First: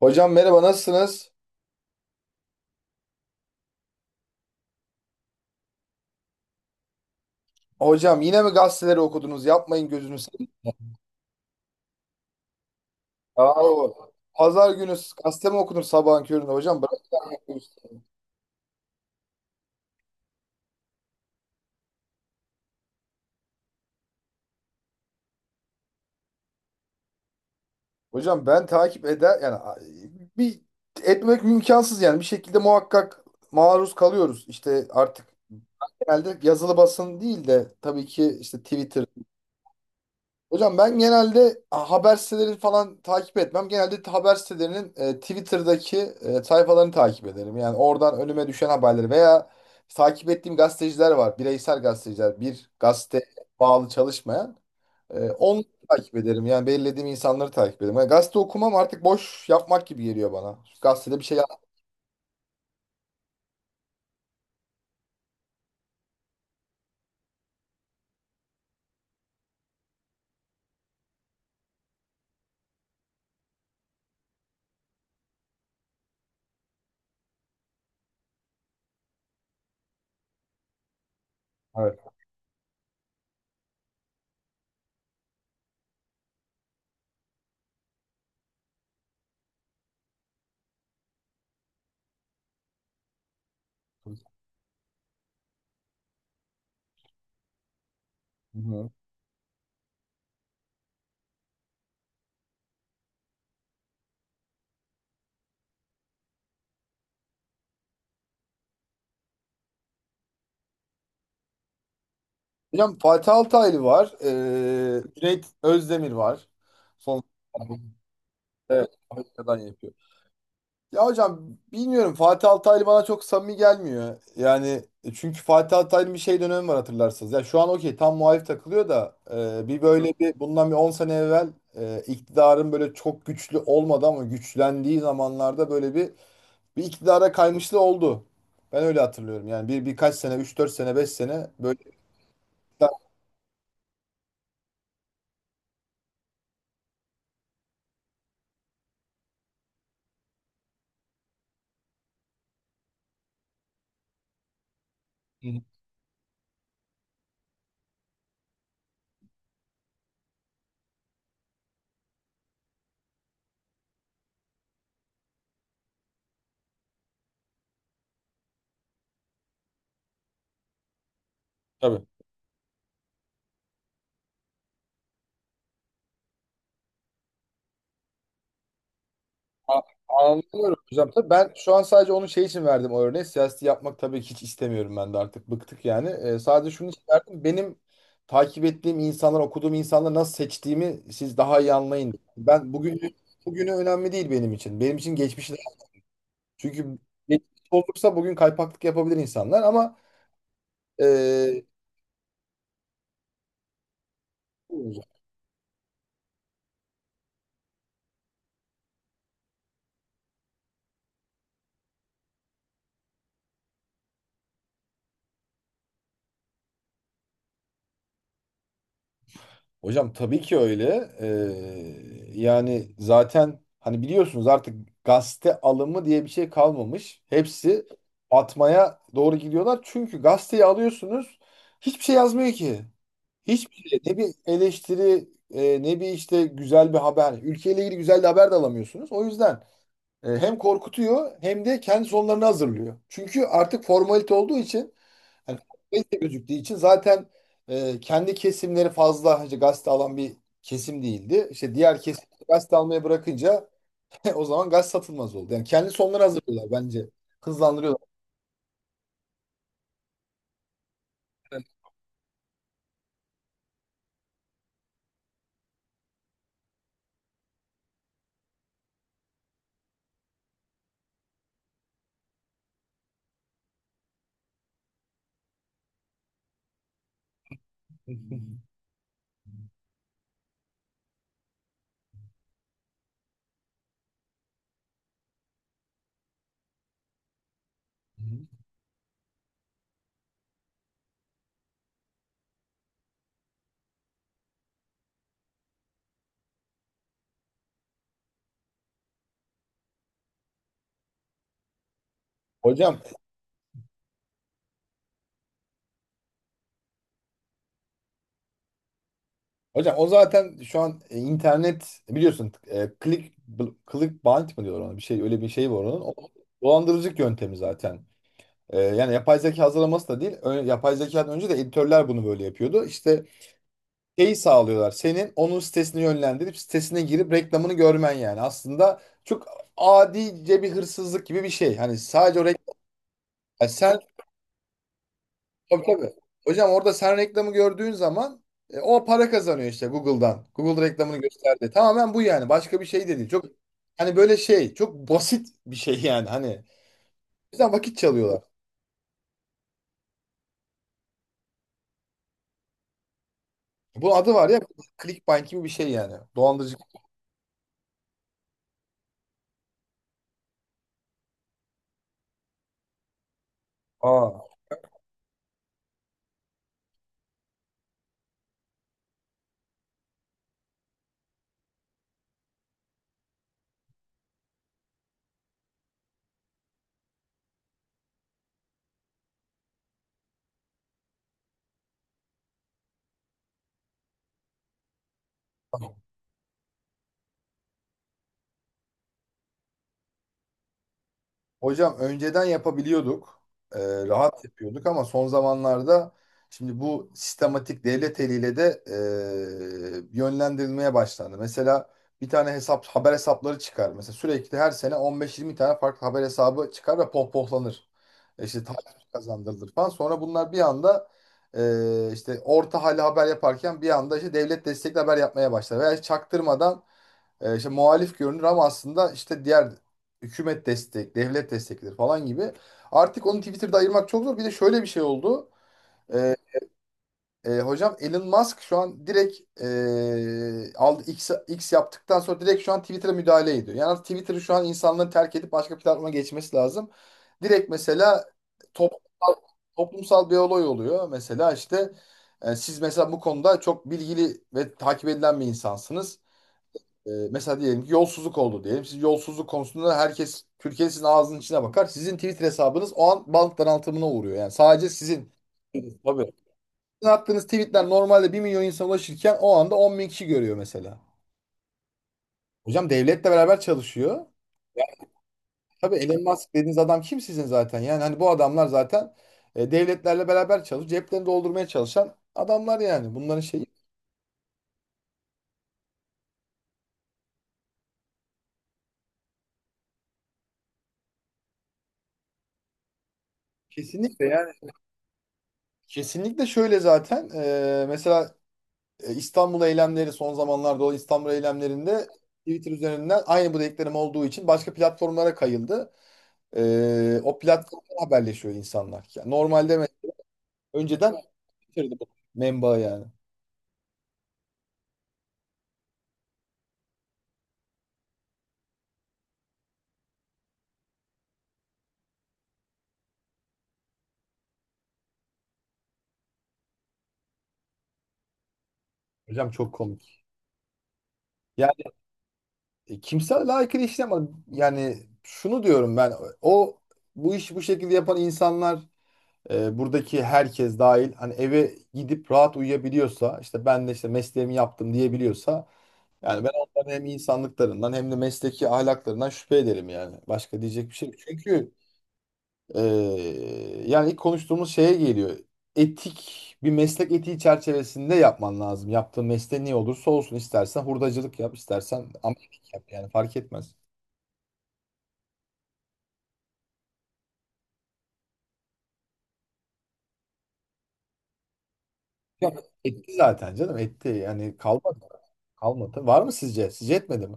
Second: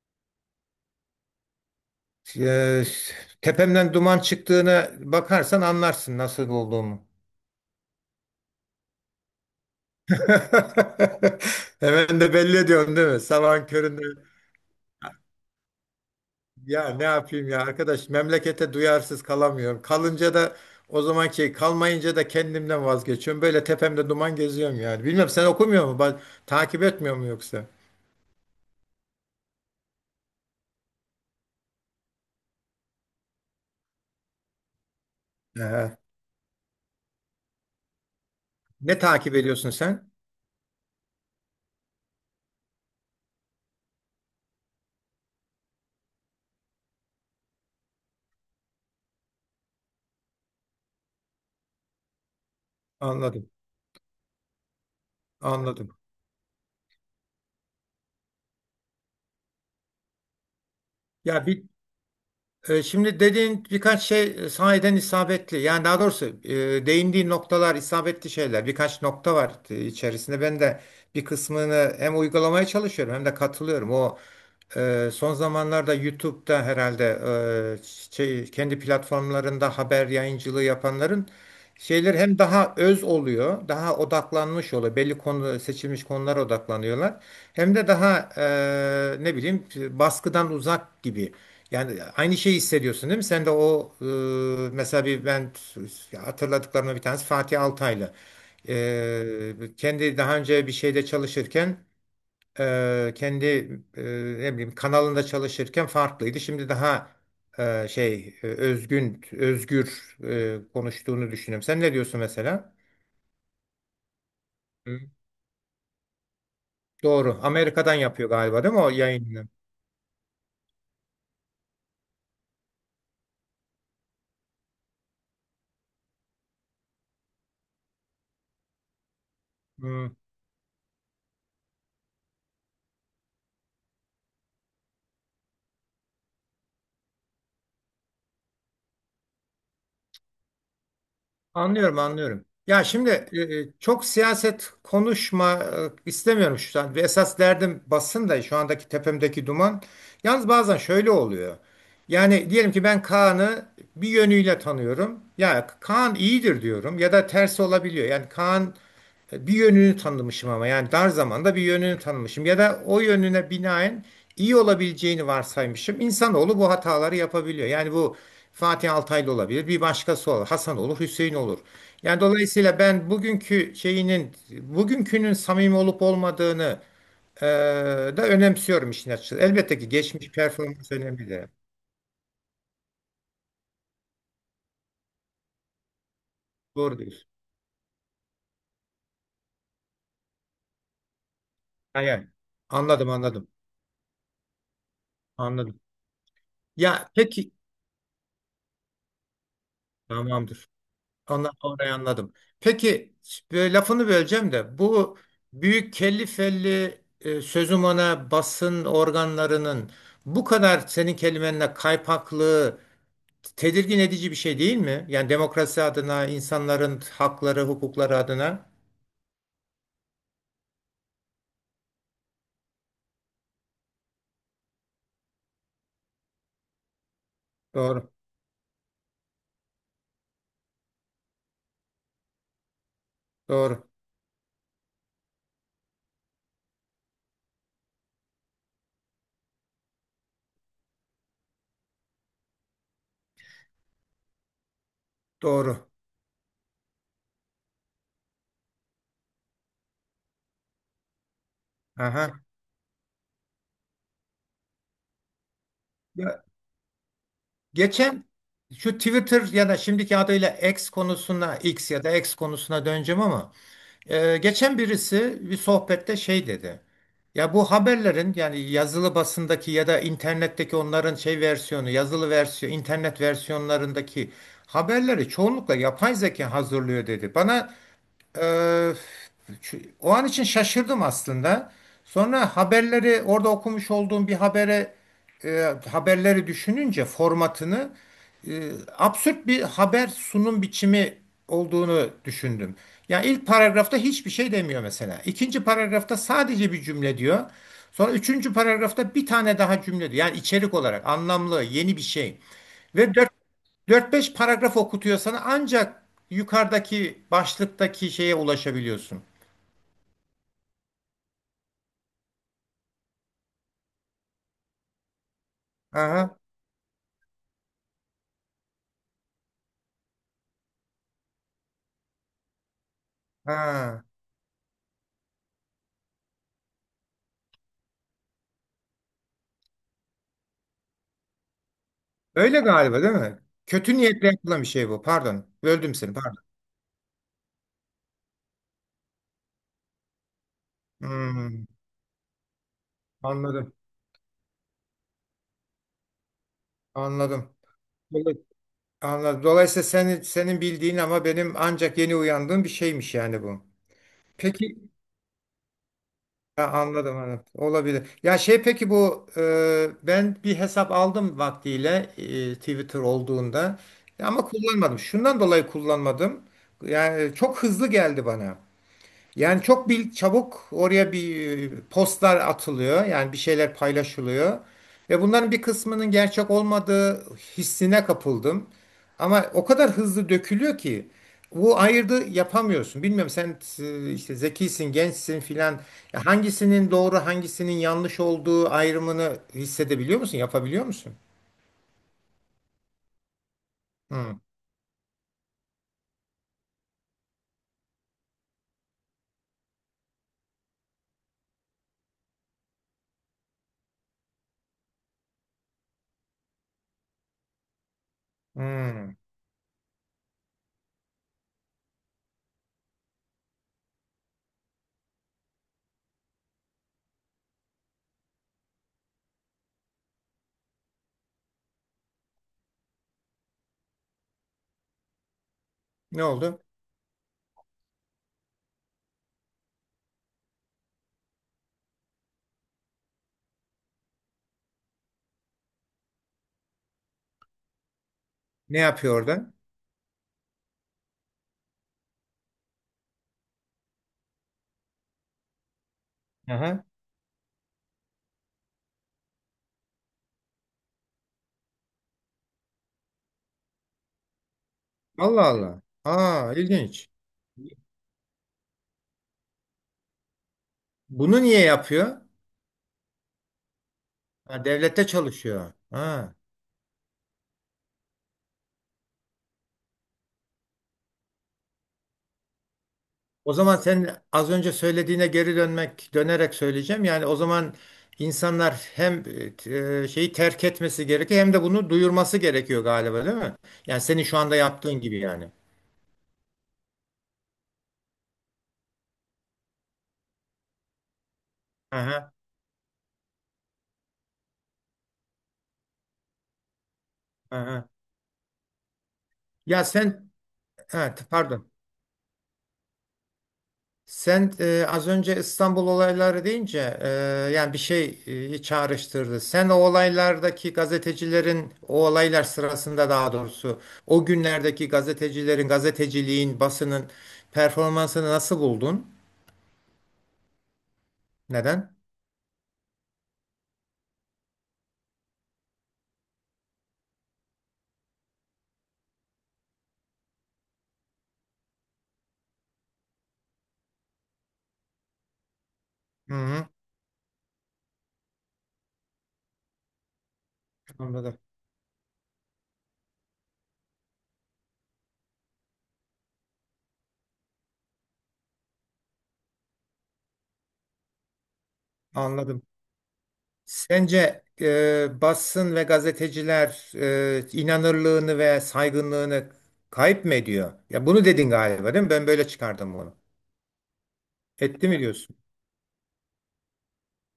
Hocam merhaba nasılsınız? Ee, Tepemden duman çıktığına bakarsan anlarsın nasıl olduğumu. Hocam yine mi gazeteleri okudunuz? Yapmayın gözünü seveyim. Hemen de belli ediyorum değil mi? Sabahın Yahu, köründe Pazar günü gazete mi okunur sabahın köründe hocam? ya Bırak ne ya. yapayım ya arkadaş memlekete duyarsız kalamıyorum. Kalınca da o zaman zamanki kalmayınca da kendimden vazgeçiyorum. Böyle tepemde duman geziyorum yani. Bilmem sen okumuyor mu? Takip etmiyor mu yoksa? Hocam ben takip eder yani bir etmek imkansız yani bir şekilde muhakkak maruz kalıyoruz. İşte artık Ee, genelde yazılı basın değil de tabii ki işte Ne Twitter. takip ediyorsun sen? Hocam ben genelde haber siteleri falan takip etmem. Genelde haber sitelerinin Twitter'daki sayfalarını takip ederim. Yani oradan önüme düşen haberleri veya takip ettiğim gazeteciler var. Bireysel gazeteciler. Bir gazete Anladım. bağlı çalışmayan. Onu Anladım. takip ederim. Yani belirlediğim insanları takip ederim. Yani gazete okumam artık boş yapmak gibi geliyor bana. Gazetede bir şey Ya yap. bir Şimdi dediğin birkaç şey sahiden isabetli. Yani daha doğrusu değindiği noktalar isabetli şeyler. Birkaç nokta var içerisinde. Ben de bir kısmını hem uygulamaya çalışıyorum hem de katılıyorum. O son zamanlarda YouTube'da herhalde e, şey, kendi platformlarında haber yayıncılığı yapanların Evet. şeyler hem daha öz oluyor, daha odaklanmış oluyor. Belli konu seçilmiş konulara odaklanıyorlar. Hem de daha ne bileyim baskıdan uzak gibi. Yani aynı şeyi hissediyorsun değil mi? Sen de o mesela bir ben ya hatırladıklarımda bir tanesi Fatih Altaylı. Hı hı. Kendi daha önce bir şeyde çalışırken kendi e, ne bileyim kanalında çalışırken farklıydı. Şimdi daha şey özgün özgür konuştuğunu düşünüyorum. Sen ne diyorsun mesela? Hocam Fatih Altaylı var. Hı. Cüneyt Özdemir var. Son. Doğru. Amerika'dan yapıyor galiba değil mi o Evet. yayını? Amerika'dan yapıyor. Ya hocam bilmiyorum Fatih Altaylı bana çok samimi gelmiyor. Yani çünkü Fatih Altaylı'nın bir şey dönemi var hatırlarsınız. Ya şu an okey tam muhalif takılıyor da bir Hı. böyle bir bundan bir 10 sene evvel iktidarın böyle çok güçlü olmadı ama güçlendiği zamanlarda böyle bir iktidara kaymışlığı oldu. Ben öyle hatırlıyorum. Yani birkaç sene üç dört sene 5 sene böyle Anlıyorum, anlıyorum. Ya iktidar. şimdi çok siyaset konuşma istemiyorum şu an. Esas derdim basın da şu andaki tepemdeki duman. Yalnız bazen şöyle oluyor. Yani diyelim ki ben Kaan'ı bir yönüyle tanıyorum. Hı hı. Ya Kaan iyidir diyorum ya da tersi olabiliyor. Yani Kaan bir yönünü tanımışım ama yani dar zamanda bir yönünü tanımışım ya da o yönüne binaen iyi olabileceğini varsaymışım. İnsanoğlu bu hataları yapabiliyor. Yani bu Fatih Altaylı olabilir, bir başkası olur, Hasan olur, Hüseyin olur. Tabii. Yani dolayısıyla ben bugünkü şeyinin, bugünkünün samimi olup olmadığını e, da önemsiyorum işin açıkçası. Elbette A- ki geçmiş Anlıyorum performans hocam. önemli Tabii de. ben şu an sadece onun şey için verdim o örneği. Siyaseti yapmak tabii ki hiç istemiyorum ben de artık. Bıktık yani. Sadece şunu Doğru için diyorsun. verdim. Benim takip ettiğim insanlar, okuduğum insanları nasıl seçtiğimi siz daha iyi Ha, anlayın. yani, Ben anladım, bugün anladım, bugünü önemli değil benim için. Anladım. Çünkü Ya peki, geçmiş olursa bugün kaypaklık yapabilir insanlar ama. tamamdır. Ondan e, orayı anladım. Peki böyle lafını böleceğim de bu büyük kelli felli sözüm ona basın organlarının bu kadar senin kelimenle kaypaklığı tedirgin edici bir şey değil mi? Yani demokrasi adına, insanların hakları, hukukları adına. Hocam tabii ki öyle. Yani zaten hani biliyorsunuz artık gazete alımı diye bir şey kalmamış. Hepsi Doğru, atmaya doğru gidiyorlar. Çünkü gazeteyi alıyorsunuz hiçbir şey yazmıyor ki. doğru, Hiçbir şey. Ne bir eleştiri ne bir işte güzel bir haber. Ülkeyle ilgili güzel bir haber de alamıyorsunuz. O yüzden hem korkutuyor hem de kendi sonlarını hazırlıyor. Çünkü artık formalite olduğu için yani doğru. gazete gözüktüğü için zaten kendi kesimleri fazla işte gazete alan bir kesim değildi. İşte diğer kesim Aha. gazete almaya bırakınca o zaman gaz satılmaz oldu. Yani kendi sonları Ya, hazırlıyorlar bence. Hızlandırıyorlar. geçen şu Twitter ya da şimdiki adıyla X konusuna, X ya da X konusuna döneceğim ama geçen birisi bir sohbette şey dedi. Ya bu haberlerin yani yazılı basındaki ya da internetteki onların şey versiyonu, yazılı versiyon, internet versiyonlarındaki haberleri çoğunlukla yapay zeka hazırlıyor dedi. Bana ee, o an için şaşırdım aslında. Sonra haberleri orada okumuş olduğum bir habere haberleri düşününce formatını e, absürt bir haber sunum biçimi olduğunu düşündüm. Ya ilk paragrafta hiçbir şey demiyor mesela. İkinci paragrafta sadece bir cümle diyor. Sonra üçüncü paragrafta bir tane daha cümle diyor. Yani içerik olarak anlamlı, yeni bir şey. Hocam, Ve 4-5 paragraf okutuyor sana ancak yukarıdaki başlıktaki şeye ulaşabiliyorsun. hocam, o zaten şu an internet biliyorsun clickbait mı diyorlar ona bir şey öyle bir şey var onun. O, Aha, dolandırıcılık yöntemi zaten. Yani yapay zeka hazırlaması da değil. Yapay zekadan önce de editörler bunu böyle yapıyordu. İşte ha. şeyi sağlıyorlar. Senin onun sitesini yönlendirip sitesine girip reklamını görmen yani. Aslında çok adice bir hırsızlık gibi bir şey. Hani sadece o Öyle reklam. galiba değil mi? Yani Kötü sen. niyetle yapılan bir şey bu. Pardon. Tabii, Böldüm seni. tabii. Pardon. Hocam orada sen reklamı gördüğün zaman o para kazanıyor işte Google'dan. Google reklamını Hmm, gösterdi. Tamamen bu yani. Başka bir şey de değil. Çok anladım. hani böyle şey çok basit bir şey yani. Hani Anladım. bizden vakit Dolay- çalıyorlar. Anladım. Dolayısıyla senin bildiğin ama benim ancak yeni uyandığım bir şeymiş yani bu. Bunun adı var ya Peki clickbait gibi bir şey yani. ha, Dolandırıcı. anladım anladım. Olabilir. Ya şey peki bu ben bir hesap aldım vaktiyle Twitter olduğunda ya ama kullanmadım. Şundan dolayı kullanmadım. Yani çok hızlı geldi bana. Yani çok bir çabuk oraya bir postlar atılıyor. Yani bir şeyler paylaşılıyor. Ve bunların bir kısmının gerçek olmadığı hissine kapıldım. Ama o kadar hızlı dökülüyor ki bu ayırdı yapamıyorsun. Bilmiyorum sen işte zekisin, gençsin filan. Aa. Ya hangisinin doğru, hangisinin yanlış olduğu ayrımını hissedebiliyor musun? Yapabiliyor musun? Hocam önceden yapabiliyorduk. Ee, Hı, Rahat yapıyorduk ama son zamanlarda şimdi bu sistematik devlet eliyle de yönlendirilmeye başlandı. Mesela bir tane hesap haber hesapları çıkar. Mesela sürekli her sene 15-20 tane farklı haber hesabı çıkar ve pohpohlanır. İşte takip hı. kazandırılır falan. Sonra bunlar bir anda işte orta hali haber yaparken bir anda işte devlet destekli haber yapmaya başlar. Veya hiç çaktırmadan işte muhalif görünür ama aslında işte diğer devlet desteklidir falan gibi. Artık onu Twitter'da ayırmak çok zor. Bir de şöyle bir şey oldu. Ne E, oldu? Hocam Elon Musk şu an direkt aldı X, X yaptıktan sonra direkt şu an Twitter'a müdahale ediyor. Yani artık Twitter'ı şu an insanların terk edip başka platforma geçmesi lazım. Direkt mesela Ne yapıyor toplumsal, orada? toplumsal bir olay oluyor. Mesela işte siz mesela bu konuda çok bilgili ve takip edilen bir insansınız. Aha. Mesela diyelim ki yolsuzluk oldu diyelim. Siz yolsuzluk konusunda herkes Türkiye sizin ağzının içine bakar. Sizin Twitter hesabınız o an bank daraltımına uğruyor. Yani sadece sizin. Allah Allah. Tabii. Aa, ilginç. Sizin attığınız tweetler normalde 1.000.000 insana ulaşırken o anda 10.000 kişi görüyor mesela. Bunu niye yapıyor? Hocam devletle beraber çalışıyor. Ha, devlette çalışıyor. Tabii Elon Ha. Musk dediğiniz adam kim sizin zaten? Yani hani bu adamlar zaten devletlerle beraber çalışıp ceplerini doldurmaya çalışan adamlar yani. Bunların O şeyi zaman sen az önce söylediğine geri dönmek, dönerek söyleyeceğim. Yani o zaman insanlar hem şeyi terk etmesi gerekiyor hem de bunu duyurması gerekiyor galiba değil mi? Yani senin kesinlikle şu yani. anda yaptığın gibi yani. Kesinlikle şöyle zaten. Mesela İstanbul eylemleri son zamanlarda olan İstanbul eylemlerinde Aha, Twitter üzerinden aynı bu dediklerim olduğu için başka platformlara kayıldı. O aha. platformdan haberleşiyor insanlar. Yani normalde Ya sen, önceden evet, pardon. Twitter'dı bu menba yani. Sen az önce İstanbul olayları deyince yani bir şey çağrıştırdı. Sen o olaylardaki gazetecilerin o olaylar sırasında daha doğrusu o günlerdeki gazetecilerin gazeteciliğin basının performansını nasıl buldun? Hocam çok komik. Yani Neden? Kimse layıkıyla işlem yani şunu diyorum ben o bu iş bu şekilde yapan insanlar buradaki herkes dahil hani eve gidip rahat uyuyabiliyorsa işte ben de işte mesleğimi yaptım diyebiliyorsa. Hı Yani ben hı, onların hem insanlıklarından hem de mesleki ahlaklarından şüphe ederim yani. Başka diyecek bir şey yok. anladım. Çünkü yani ilk konuştuğumuz şeye geliyor. Etik bir meslek etiği çerçevesinde yapman lazım. Yaptığın mesleğin ne olursa olsun istersen hurdacılık yap, istersen amelik Anladım. yap yani fark etmez. Sence basın ve gazeteciler inanırlığını ve saygınlığını kayıp mı ediyor? Ya bunu dedin galiba değil mi? Ben böyle Yok çıkardım etti bunu. zaten canım etti yani Etti kalmadı. mi diyorsun? Kalmadı. Var mı sizce? Sizce etmedi mi?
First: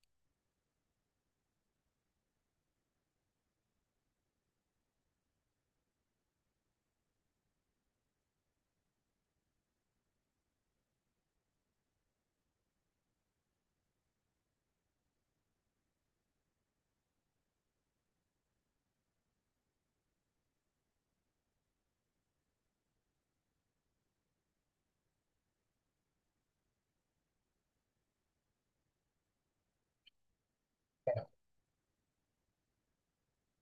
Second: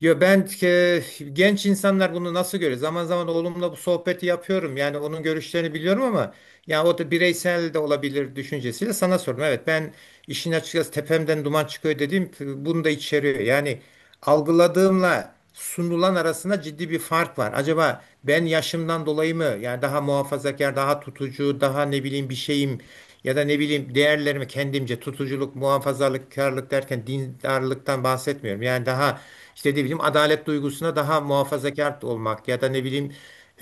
Yo ben genç insanlar bunu nasıl görüyor? Zaman zaman oğlumla bu sohbeti yapıyorum. Yani onun görüşlerini biliyorum ama ya o da bireysel de olabilir düşüncesiyle sana sordum. Evet ben işin açıkçası tepemden duman çıkıyor dediğim bunu da içeriyor. Yani algıladığımla sunulan arasında ciddi bir fark var. Acaba ben yaşımdan dolayı mı yani daha muhafazakar, daha tutucu, daha ne bileyim bir şeyim ya da ne bileyim değerlerimi kendimce tutuculuk, muhafazakarlık derken dindarlıktan bahsetmiyorum. Yani daha işte ne bileyim adalet duygusuna daha muhafazakar olmak ya da ne bileyim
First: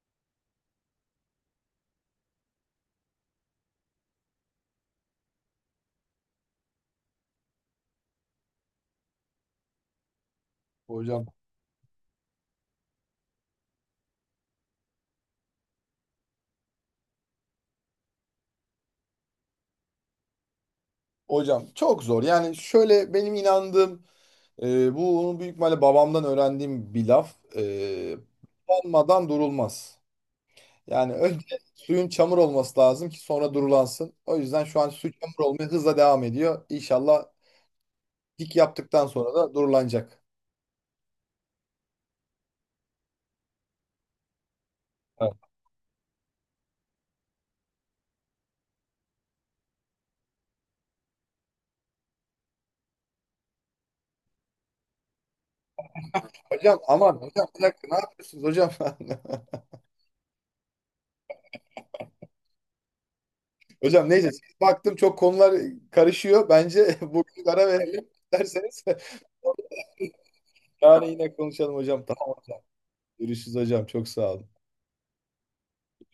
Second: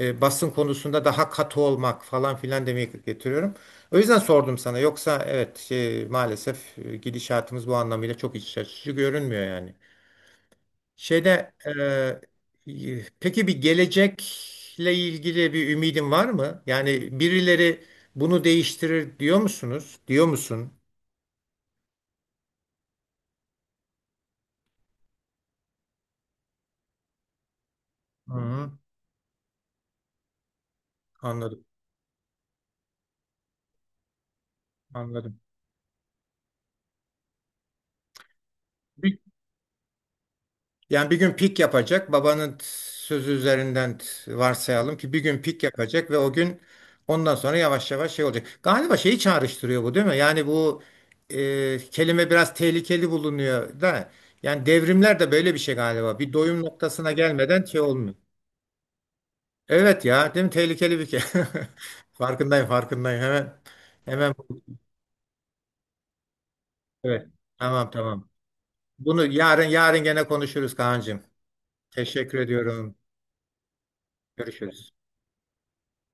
basın konusunda daha katı olmak falan filan demeye getiriyorum. O yüzden sordum sana. Yoksa evet şey, maalesef gidişatımız bu anlamıyla çok iç açıcı görünmüyor yani. Hocam Şeyde peki bir gelecekle ilgili bir ümidin var mı? Yani birileri bunu değiştirir diyor musunuz? Diyor musun? Hocam çok zor. Yani şöyle benim inandığım bunu büyük ihtimalle babamdan öğrendiğim bir laf. Hı, Olmadan durulmaz. Yani önce anladım, suyun çamur olması lazım ki sonra durulansın. O yüzden şu an su çamur anladım. olmaya hızla devam ediyor. İnşallah dik yaptıktan Bir- sonra da durulanacak. Yani bir gün pik yapacak. Sözü üzerinden varsayalım ki bir Evet. gün pik yapacak ve o gün ondan sonra yavaş yavaş şey olacak. Galiba şeyi çağrıştırıyor bu değil mi? Yani bu kelime biraz tehlikeli bulunuyor da. Yani devrimler de böyle bir şey galiba. Bir doyum Hocam aman noktasına hocam bir gelmeden şey dakika ne olmuyor. yapıyorsunuz hocam? Evet ya, değil mi? Tehlikeli bir ke. Farkındayım, farkındayım. Hemen Hocam neyse hemen siz baktım çok konular karışıyor. Bence evet. bugün ara Tamam, verelim tamam. derseniz. Bunu yarın gene konuşuruz Yani Kaan'cığım. yine konuşalım hocam. Tamam Teşekkür ediyorum. görüşürüz hocam çok sağ olun. Görüşürüz.